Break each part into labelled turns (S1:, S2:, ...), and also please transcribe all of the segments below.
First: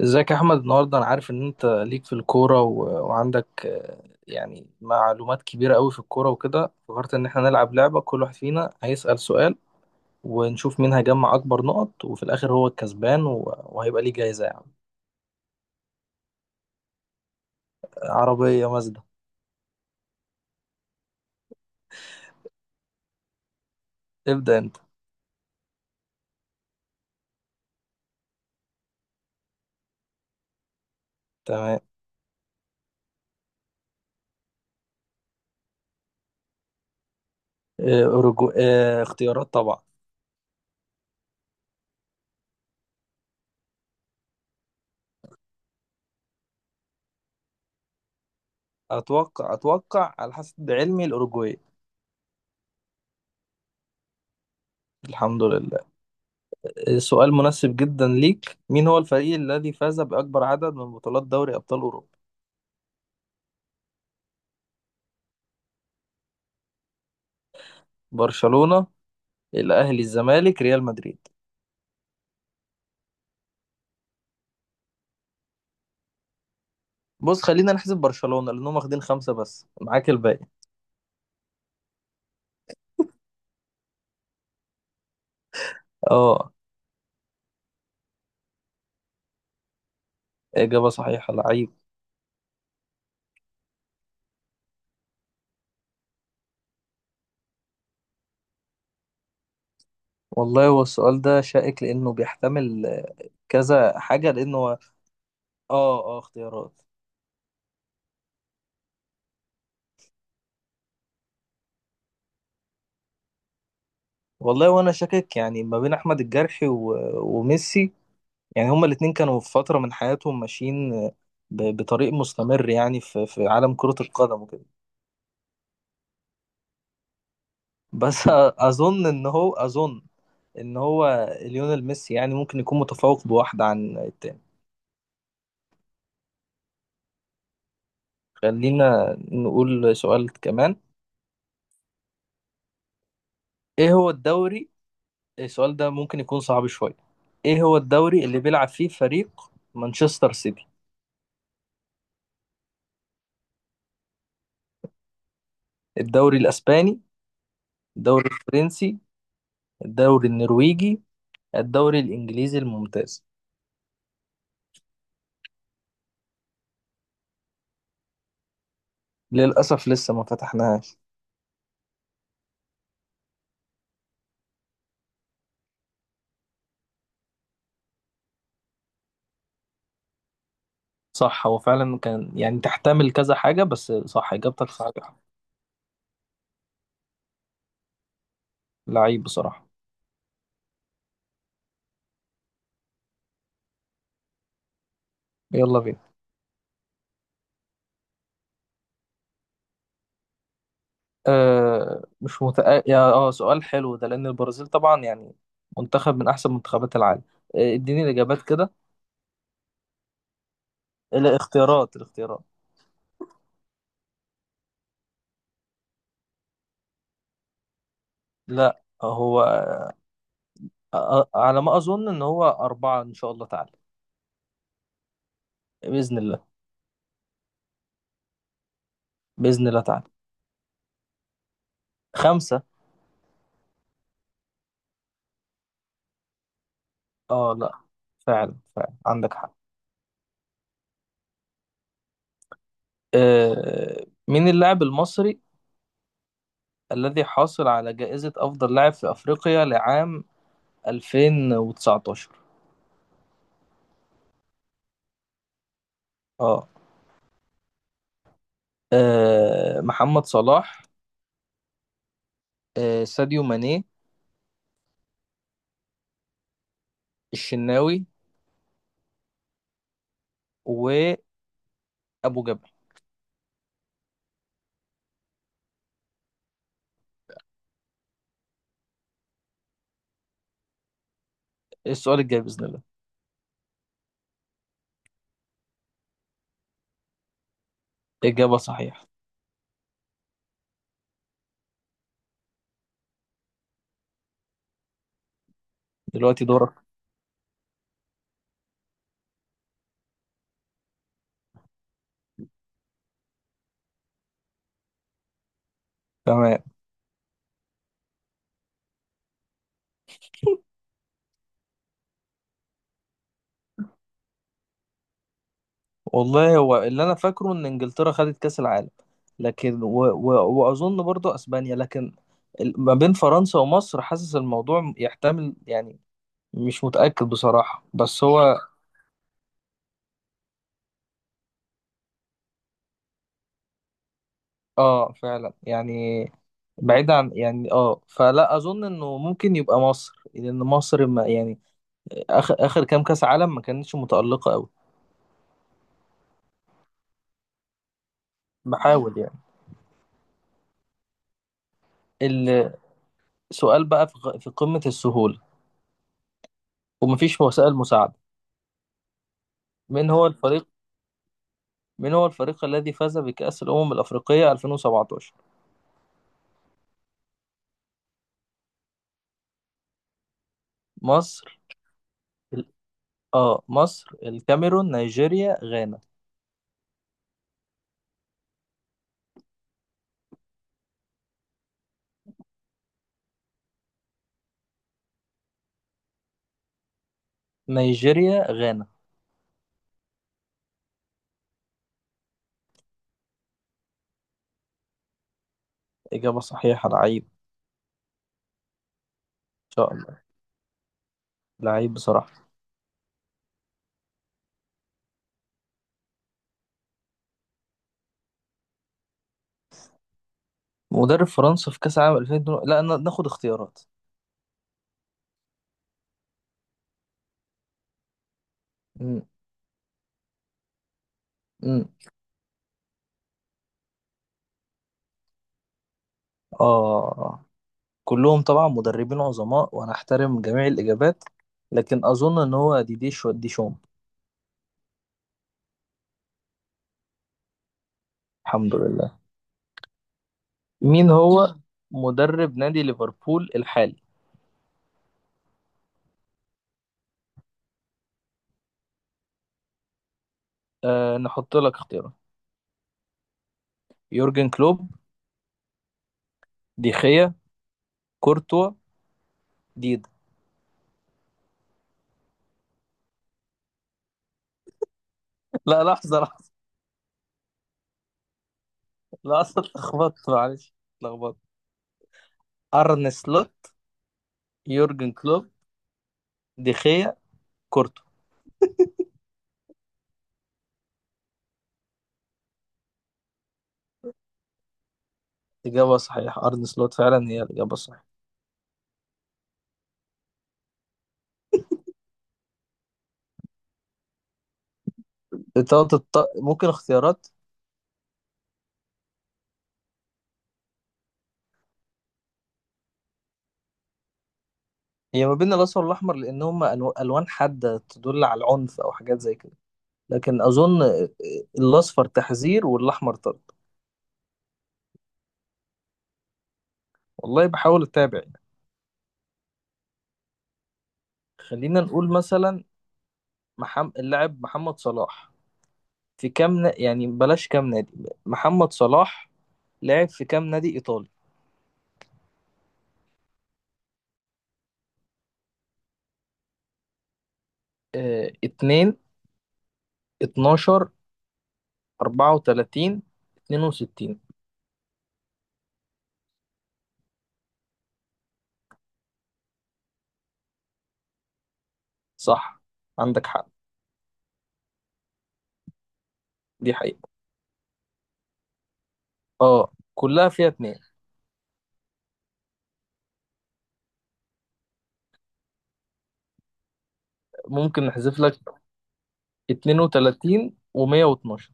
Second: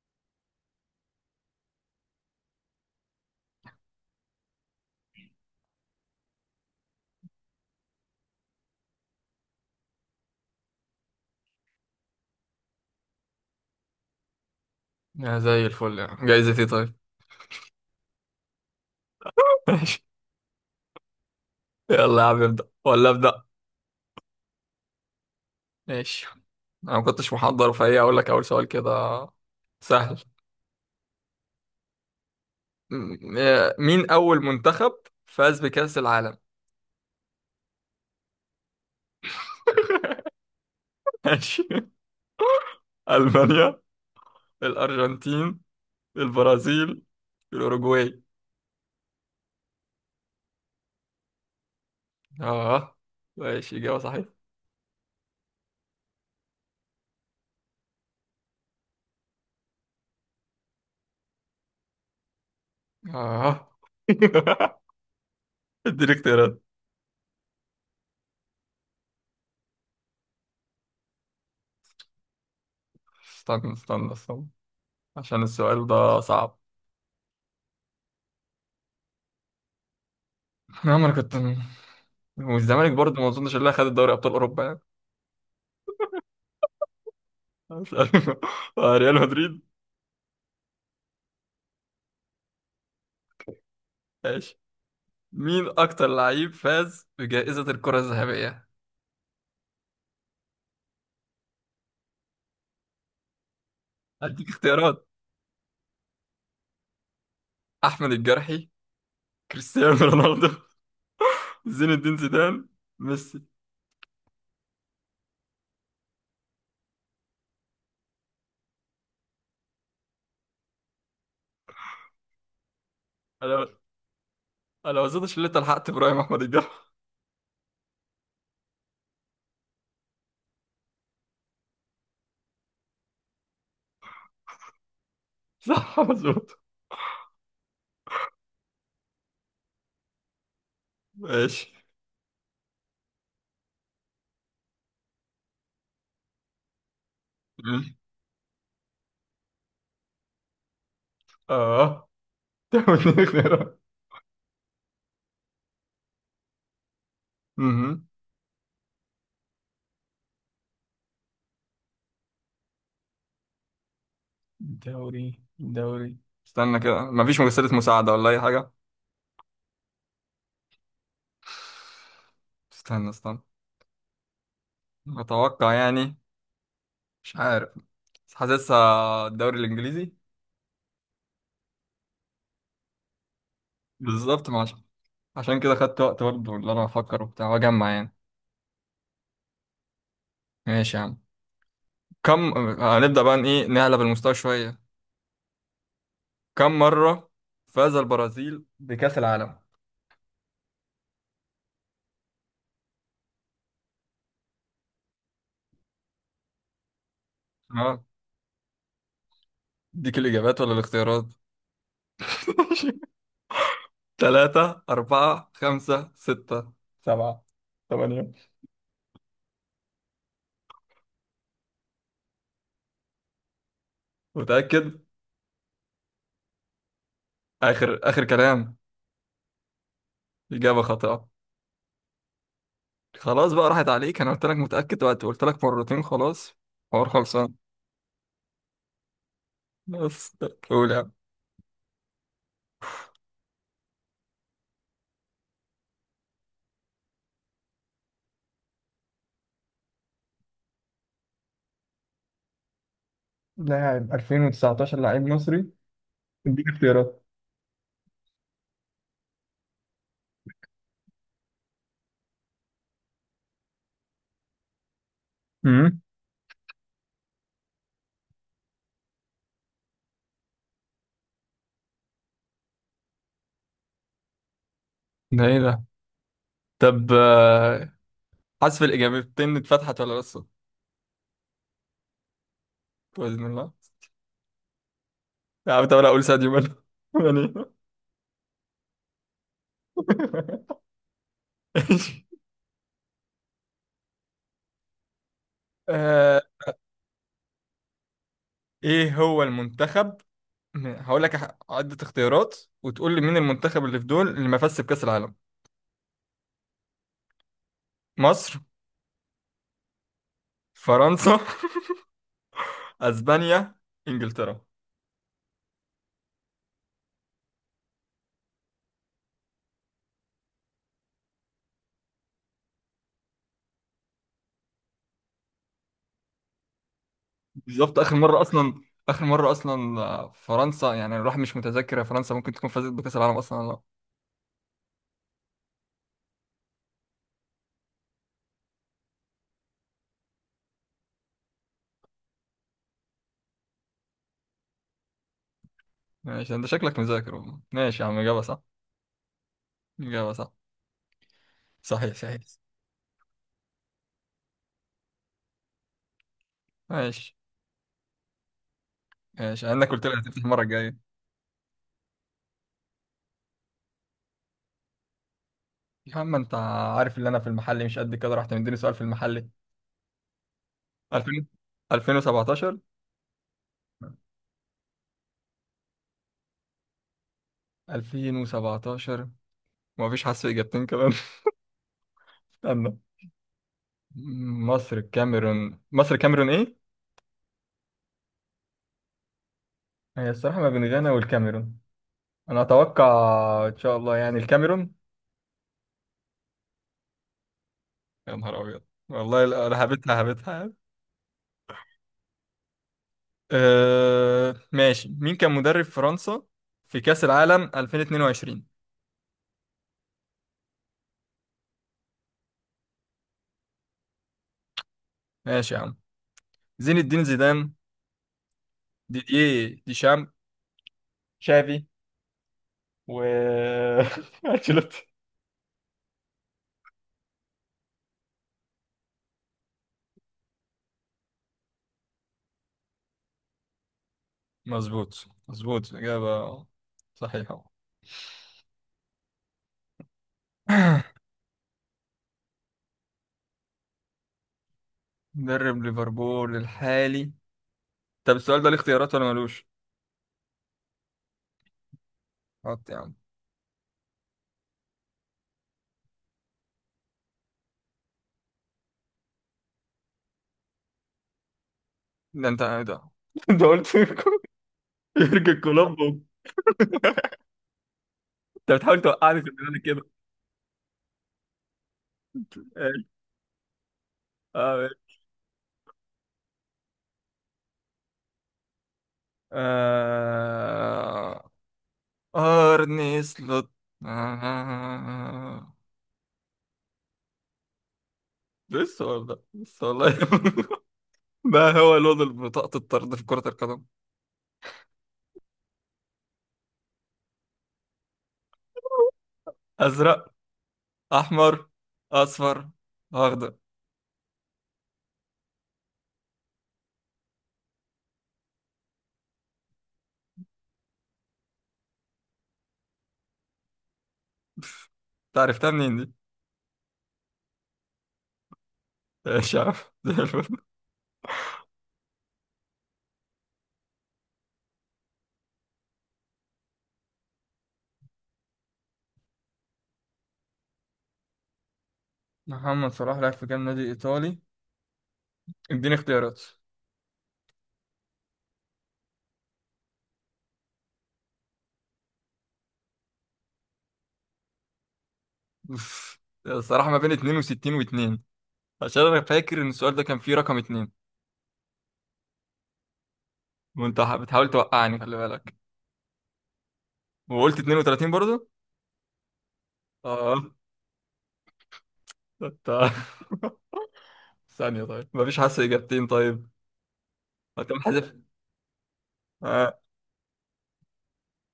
S1: ازيك يا احمد، النهارده انا عارف ان انت ليك في الكوره و... وعندك، يعني معلومات كبيره قوي في الكوره وكده. فكرت ان احنا نلعب لعبه، كل واحد فينا هيسأل سؤال، ونشوف مين هيجمع اكبر نقط، وفي الاخر هو الكسبان و... وهيبقى ليه جايزه يعني.
S2: يا زي الفل، يعني جايزة ايه؟ طيب.
S1: عربيه مازدا.
S2: ماشي. يلا يا عم، ابدأ ولا ابدأ؟
S1: ابدأ انت.
S2: ماشي، انا ما كنتش محضر فهي اقول لك اول سؤال كده سهل.
S1: تمام.
S2: مين اول منتخب فاز بكأس العالم؟
S1: آه، أورجو... آه، اختيارات طبعا.
S2: ماشي. ألمانيا، الأرجنتين، البرازيل، الأوروجواي.
S1: اتوقع، على حسب علمي، الاوروجواي.
S2: اه. ماشي، إجابة صحيحة.
S1: الحمد لله. سؤال مناسب جدا ليك. مين هو الفريق الذي فاز باكبر عدد من بطولات دوري ابطال اوروبا؟
S2: اه. اديني اختيارات.
S1: برشلونة، الاهلي، الزمالك، ريال مدريد.
S2: استنى استنى استنى، عشان السؤال ده صعب.
S1: بص، خلينا نحسب برشلونة لانهم واخدين خمسة، بس معاك الباقي.
S2: نعم، انا كنت، والزمالك برضه ما اظنش اللي خد دوري ابطال اوروبا يعني.
S1: اه.
S2: مش عارف. ريال مدريد.
S1: اجابة صحيحة، لعيب.
S2: ماشي. مين اكتر لعيب فاز بجائزة الكرة الذهبية؟
S1: والله هو السؤال ده شائك لانه بيحتمل، كذا حاجة
S2: هديك
S1: لانه
S2: اختيارات:
S1: اه، اه، اختيارات.
S2: احمد الجرحي، كريستيانو رونالدو، زين الدين زيدان، ميسي.
S1: والله، وانا شاكك يعني، ما بين احمد الجرحي و... وميسي. يعني هما الاتنين كانوا في فترة من حياتهم ماشيين، بطريق مستمر يعني، في
S2: انا
S1: عالم كرة القدم وكده.
S2: انا ما اظنش ان انت لحقت ابراهيم احمد الجرحي.
S1: بس، اظن ان هو ليونيل ميسي يعني ممكن يكون متفوق بواحدة عن التاني.
S2: صح، مظبوط.
S1: خلينا نقول سؤال كمان.
S2: ماشي.
S1: ايه هو الدوري؟ السؤال ده ممكن يكون صعب شوية. ايه هو الدوري اللي بيلعب فيه فريق مانشستر سيتي؟
S2: اه، تعمل إيه؟ اختيارات
S1: الدوري الاسباني،
S2: مهم.
S1: الدوري الفرنسي، الدوري النرويجي، الدوري الانجليزي الممتاز.
S2: دوري استنى كده، مفيش مجسدة مساعدة ولا اي حاجة؟
S1: للاسف لسه ما فتحناهاش.
S2: استنى استنى، اتوقع يعني، مش عارف، بس حاسسها الدوري الانجليزي.
S1: صح، هو فعلا كان يعني تحتمل كذا حاجة، بس صح،
S2: بالظبط، ما
S1: اجابتك
S2: عشان
S1: صح.
S2: عشان كده خدت وقت برضه اللي انا افكر وبتاع واجمع يعني.
S1: لعيب بصراحة.
S2: ماشي يا عم. كم، هنبدأ بقى إن ايه، نعلى بالمستوى شوية.
S1: يلا بينا.
S2: كم مرة فاز البرازيل بكأس العالم؟
S1: آه مش متأ... يا اه سؤال حلو ده، لأن البرازيل طبعا يعني منتخب من أحسن منتخبات العالم.
S2: اه،
S1: اديني الإجابات كده.
S2: اديك الاجابات ولا الاختيارات؟
S1: الاختيارات الاختيارات.
S2: ثلاثة، أربعة، خمسة، ستة، سبعة، ثمانية.
S1: لا، هو على ما أظن إن هو أربعة، إن شاء الله تعالى.
S2: متأكد؟
S1: بإذن الله.
S2: آخر آخر كلام؟
S1: بإذن الله تعالى.
S2: إجابة خاطئة.
S1: خمسة.
S2: خلاص بقى، راحت عليك. أنا قلت لك متأكد، وقت قلت لك مرتين، خلاص حوار خلصان.
S1: اه، لا، فعلا فعلا عندك حق.
S2: بس قول يا عم.
S1: مين اللاعب المصري الذي حاصل على جائزة أفضل لاعب في أفريقيا لعام 2019؟
S2: لاعب 2019 لاعب مصري.
S1: اه.
S2: اديني اختيارات.
S1: محمد صلاح، ساديو ماني،
S2: امم
S1: الشناوي، وابو جبل.
S2: ده ايه ده؟ طب حذف الاجابتين اتفتحت ولا لسه؟
S1: السؤال الجاي باذن الله.
S2: باذن الله. يا عم طب انا اقول ساديو ماني. ماني.
S1: اجابه صحيحه.
S2: إيش؟ آه،
S1: دلوقتي دورك.
S2: ايه هو المنتخب، هقول لك عدة اختيارات وتقول لي مين المنتخب اللي في دول اللي ما فازش بكأس العالم.
S1: تمام.
S2: مصر، فرنسا، اسبانيا، انجلترا.
S1: والله هو اللي انا فاكره ان انجلترا خدت كاس العالم، لكن و... و... واظن برضو اسبانيا، لكن ما بين فرنسا ومصر حاسس الموضوع يحتمل يعني. مش متاكد بصراحه،
S2: بالظبط، اخر
S1: بس
S2: مره
S1: هو.
S2: اصلا، اخر مره اصلا فرنسا يعني. الواحد مش متذكر، يا فرنسا ممكن تكون فازت بكاس العالم اصلا ولا لا.
S1: اه، فعلا يعني. بعيد عن يعني، فلا اظن انه ممكن يبقى مصر، لان مصر ما يعني اخر اخر كام كاس عالم ما كانتش متالقه قوي.
S2: ماشي، انت شكلك مذاكر والله. ماشي يا عم، اجابه صح.
S1: بحاول يعني.
S2: اجابه صح. صحيح صحيح.
S1: السؤال بقى في قمة السهولة،
S2: ماشي.
S1: ومفيش وسائل مساعدة.
S2: ماشي، انا قلت
S1: من
S2: لك
S1: هو
S2: هتفتح المره
S1: الفريق
S2: الجايه.
S1: من هو الفريق الذي فاز بكأس الأمم الأفريقية 2017؟
S2: يا عم انت عارف ان انا في المحل مش قد كده، رحت مديني سؤال في المحل. 2000،
S1: مصر، ال-
S2: 2017.
S1: اه مصر، الكاميرون،
S2: 2017، ومفيش؟ حاسس في اجابتين كمان. استنى. مصر، الكاميرون، مصر، الكاميرون، ايه
S1: نيجيريا غانا
S2: هي الصراحه ما بين غانا والكاميرون. انا اتوقع، ان شاء الله، يعني الكاميرون.
S1: إجابة صحيحة، لعيب.
S2: يا نهار ابيض، والله
S1: إن
S2: انا
S1: شاء
S2: هبتها
S1: الله.
S2: هبتها يعني.
S1: لعيب بصراحة.
S2: أه ماشي. مين كان مدرب فرنسا في كأس العالم 2022؟
S1: مدرب فرنسا في كأس العالم 2002. لا، ناخد اختيارات.
S2: ماشي يا عم. زين الدين زيدان،
S1: مم.
S2: ديدييه ديشام، شافي،
S1: مم.
S2: و انشيلوتي.
S1: اه، كلهم طبعا مدربين عظماء، وأنا أحترم جميع الإجابات، لكن أظن إن هو ديشام.
S2: مظبوط مظبوط، إجابة صحيحة.
S1: الحمد لله. مين هو مدرب نادي ليفربول الحالي؟
S2: مدرب ليفربول الحالي. طب السؤال ده ليه اختيارات ولا ملوش؟
S1: نحط لك اختيارات.
S2: حط يا عم.
S1: يورجن كلوب، دي خيا، كورتوا، ديدا.
S2: ده انت ايه ده؟ انت قلت يورجن
S1: لا،
S2: كلوب.
S1: لحظة، لحظة،
S2: انت بتحاول توقعني في
S1: لحظة،
S2: الدنيا كده.
S1: اتلخبطت، معلش اتلخبطت. أرن سلوت.
S2: اه.
S1: يورجن كلوب، دي خيا، كورتوا.
S2: آه... أرني سلوت. آه...
S1: إجابة صحيحة، أرن سلوت فعلا هي الإجابة الصحيحة.
S2: لسه والله، لسه والله. ما هو لون بطاقة الطرد في كرة القدم؟
S1: ممكن اختيارات.
S2: أزرق، أحمر، أصفر، أخضر.
S1: هي ما بين الأصفر والأحمر، لأن هما ألوان حادة تدل على العنف أو حاجات زي كده. لكن أظن الأصفر تحذير والأحمر طرد.
S2: أنت عرفتها منين دي؟
S1: والله بحاول اتابع يعني.
S2: مش عارف. زي الفل.
S1: خلينا نقول مثلا اللاعب محمد صلاح، في كام يعني بلاش، كام نادي محمد صلاح لعب في كام نادي ايطالي؟
S2: محمد صلاح لعب في كام نادي إيطالي؟ اديني اختيارات.
S1: 2، 12، 34، 62.
S2: أوف. الصراحة ما بين 62 و2، عشان أنا فاكر إن السؤال ده كان فيه رقم 2.
S1: صح، عندك حق.
S2: وأنت بتحاول توقعني، خلي بالك.
S1: دي حقيقة.
S2: وقلت 32 برضه؟
S1: اه، كلها
S2: اه.
S1: فيها اتنين.
S2: انت. ثانية، طيب مفيش حاسة إجابتين طيب؟ هتقوم
S1: ممكن
S2: حذف.
S1: نحذف لك
S2: آه.
S1: 32 و112.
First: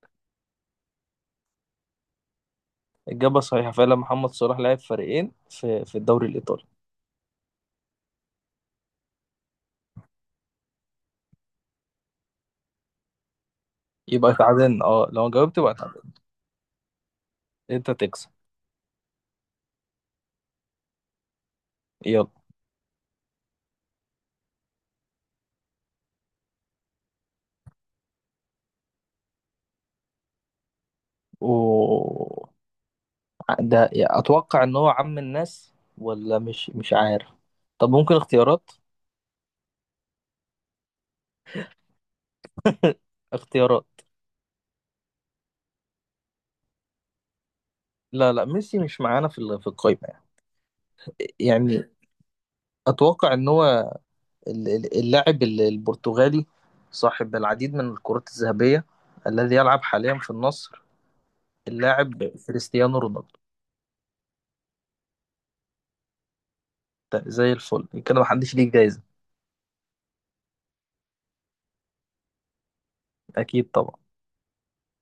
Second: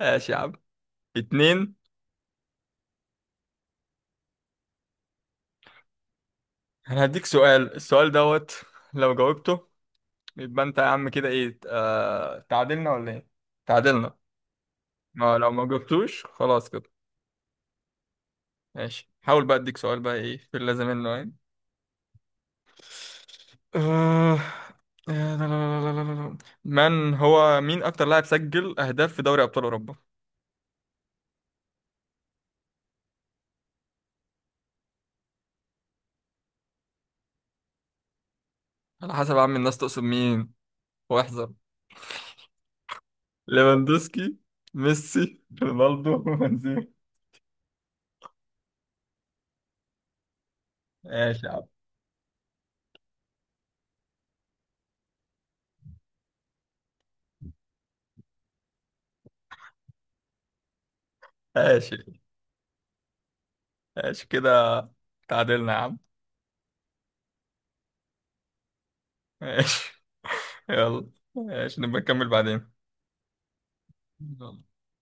S2: ماشي يا عم. اتنين.
S1: الإجابة صحيحة، فعلا محمد صلاح لعب فريقين في الدوري الإيطالي.
S2: أنا هديك سؤال، السؤال دوت، لو جاوبته يبقى أنت يا عم كده إيه، تعادلنا ولا إيه؟ تعادلنا.
S1: يبقى تعادلنا، اه، لو
S2: آه، لو
S1: جاوبت
S2: ما
S1: يبقى تعادلنا.
S2: جاوبتوش خلاص كده.
S1: انت تكسب.
S2: ماشي، حاول بقى، أديك سؤال بقى إيه في اللازم منه يعني.
S1: يلا.
S2: آه، لا لا لا لا لا لا. من هو، مين أكتر لاعب سجل أهداف في دوري أبطال أوروبا؟
S1: و ده اتوقع ان هو عم الناس، ولا مش عارف. طب ممكن اختيارات.
S2: على حسب يا عم، الناس تقصد مين؟ واحذر.
S1: اختيارات.
S2: ليفاندوسكي، ميسي، رونالدو، بنزيما.
S1: لا، لا، ميسي مش معانا في القائمة يعني.
S2: ماشي يا عم.
S1: يعني اتوقع ان هو اللاعب البرتغالي، صاحب العديد من الكرات الذهبية، الذي يلعب حاليا في النصر.
S2: ماشي
S1: اللاعب كريستيانو رونالدو.
S2: ماشي كده، تعادلنا يا عم.
S1: ده زي الفل كده، محدش ليه جايزة.
S2: ماشي، يلا، ماشي نبقى نكمل بعدين.
S1: اكيد طبعا.
S2: يلا.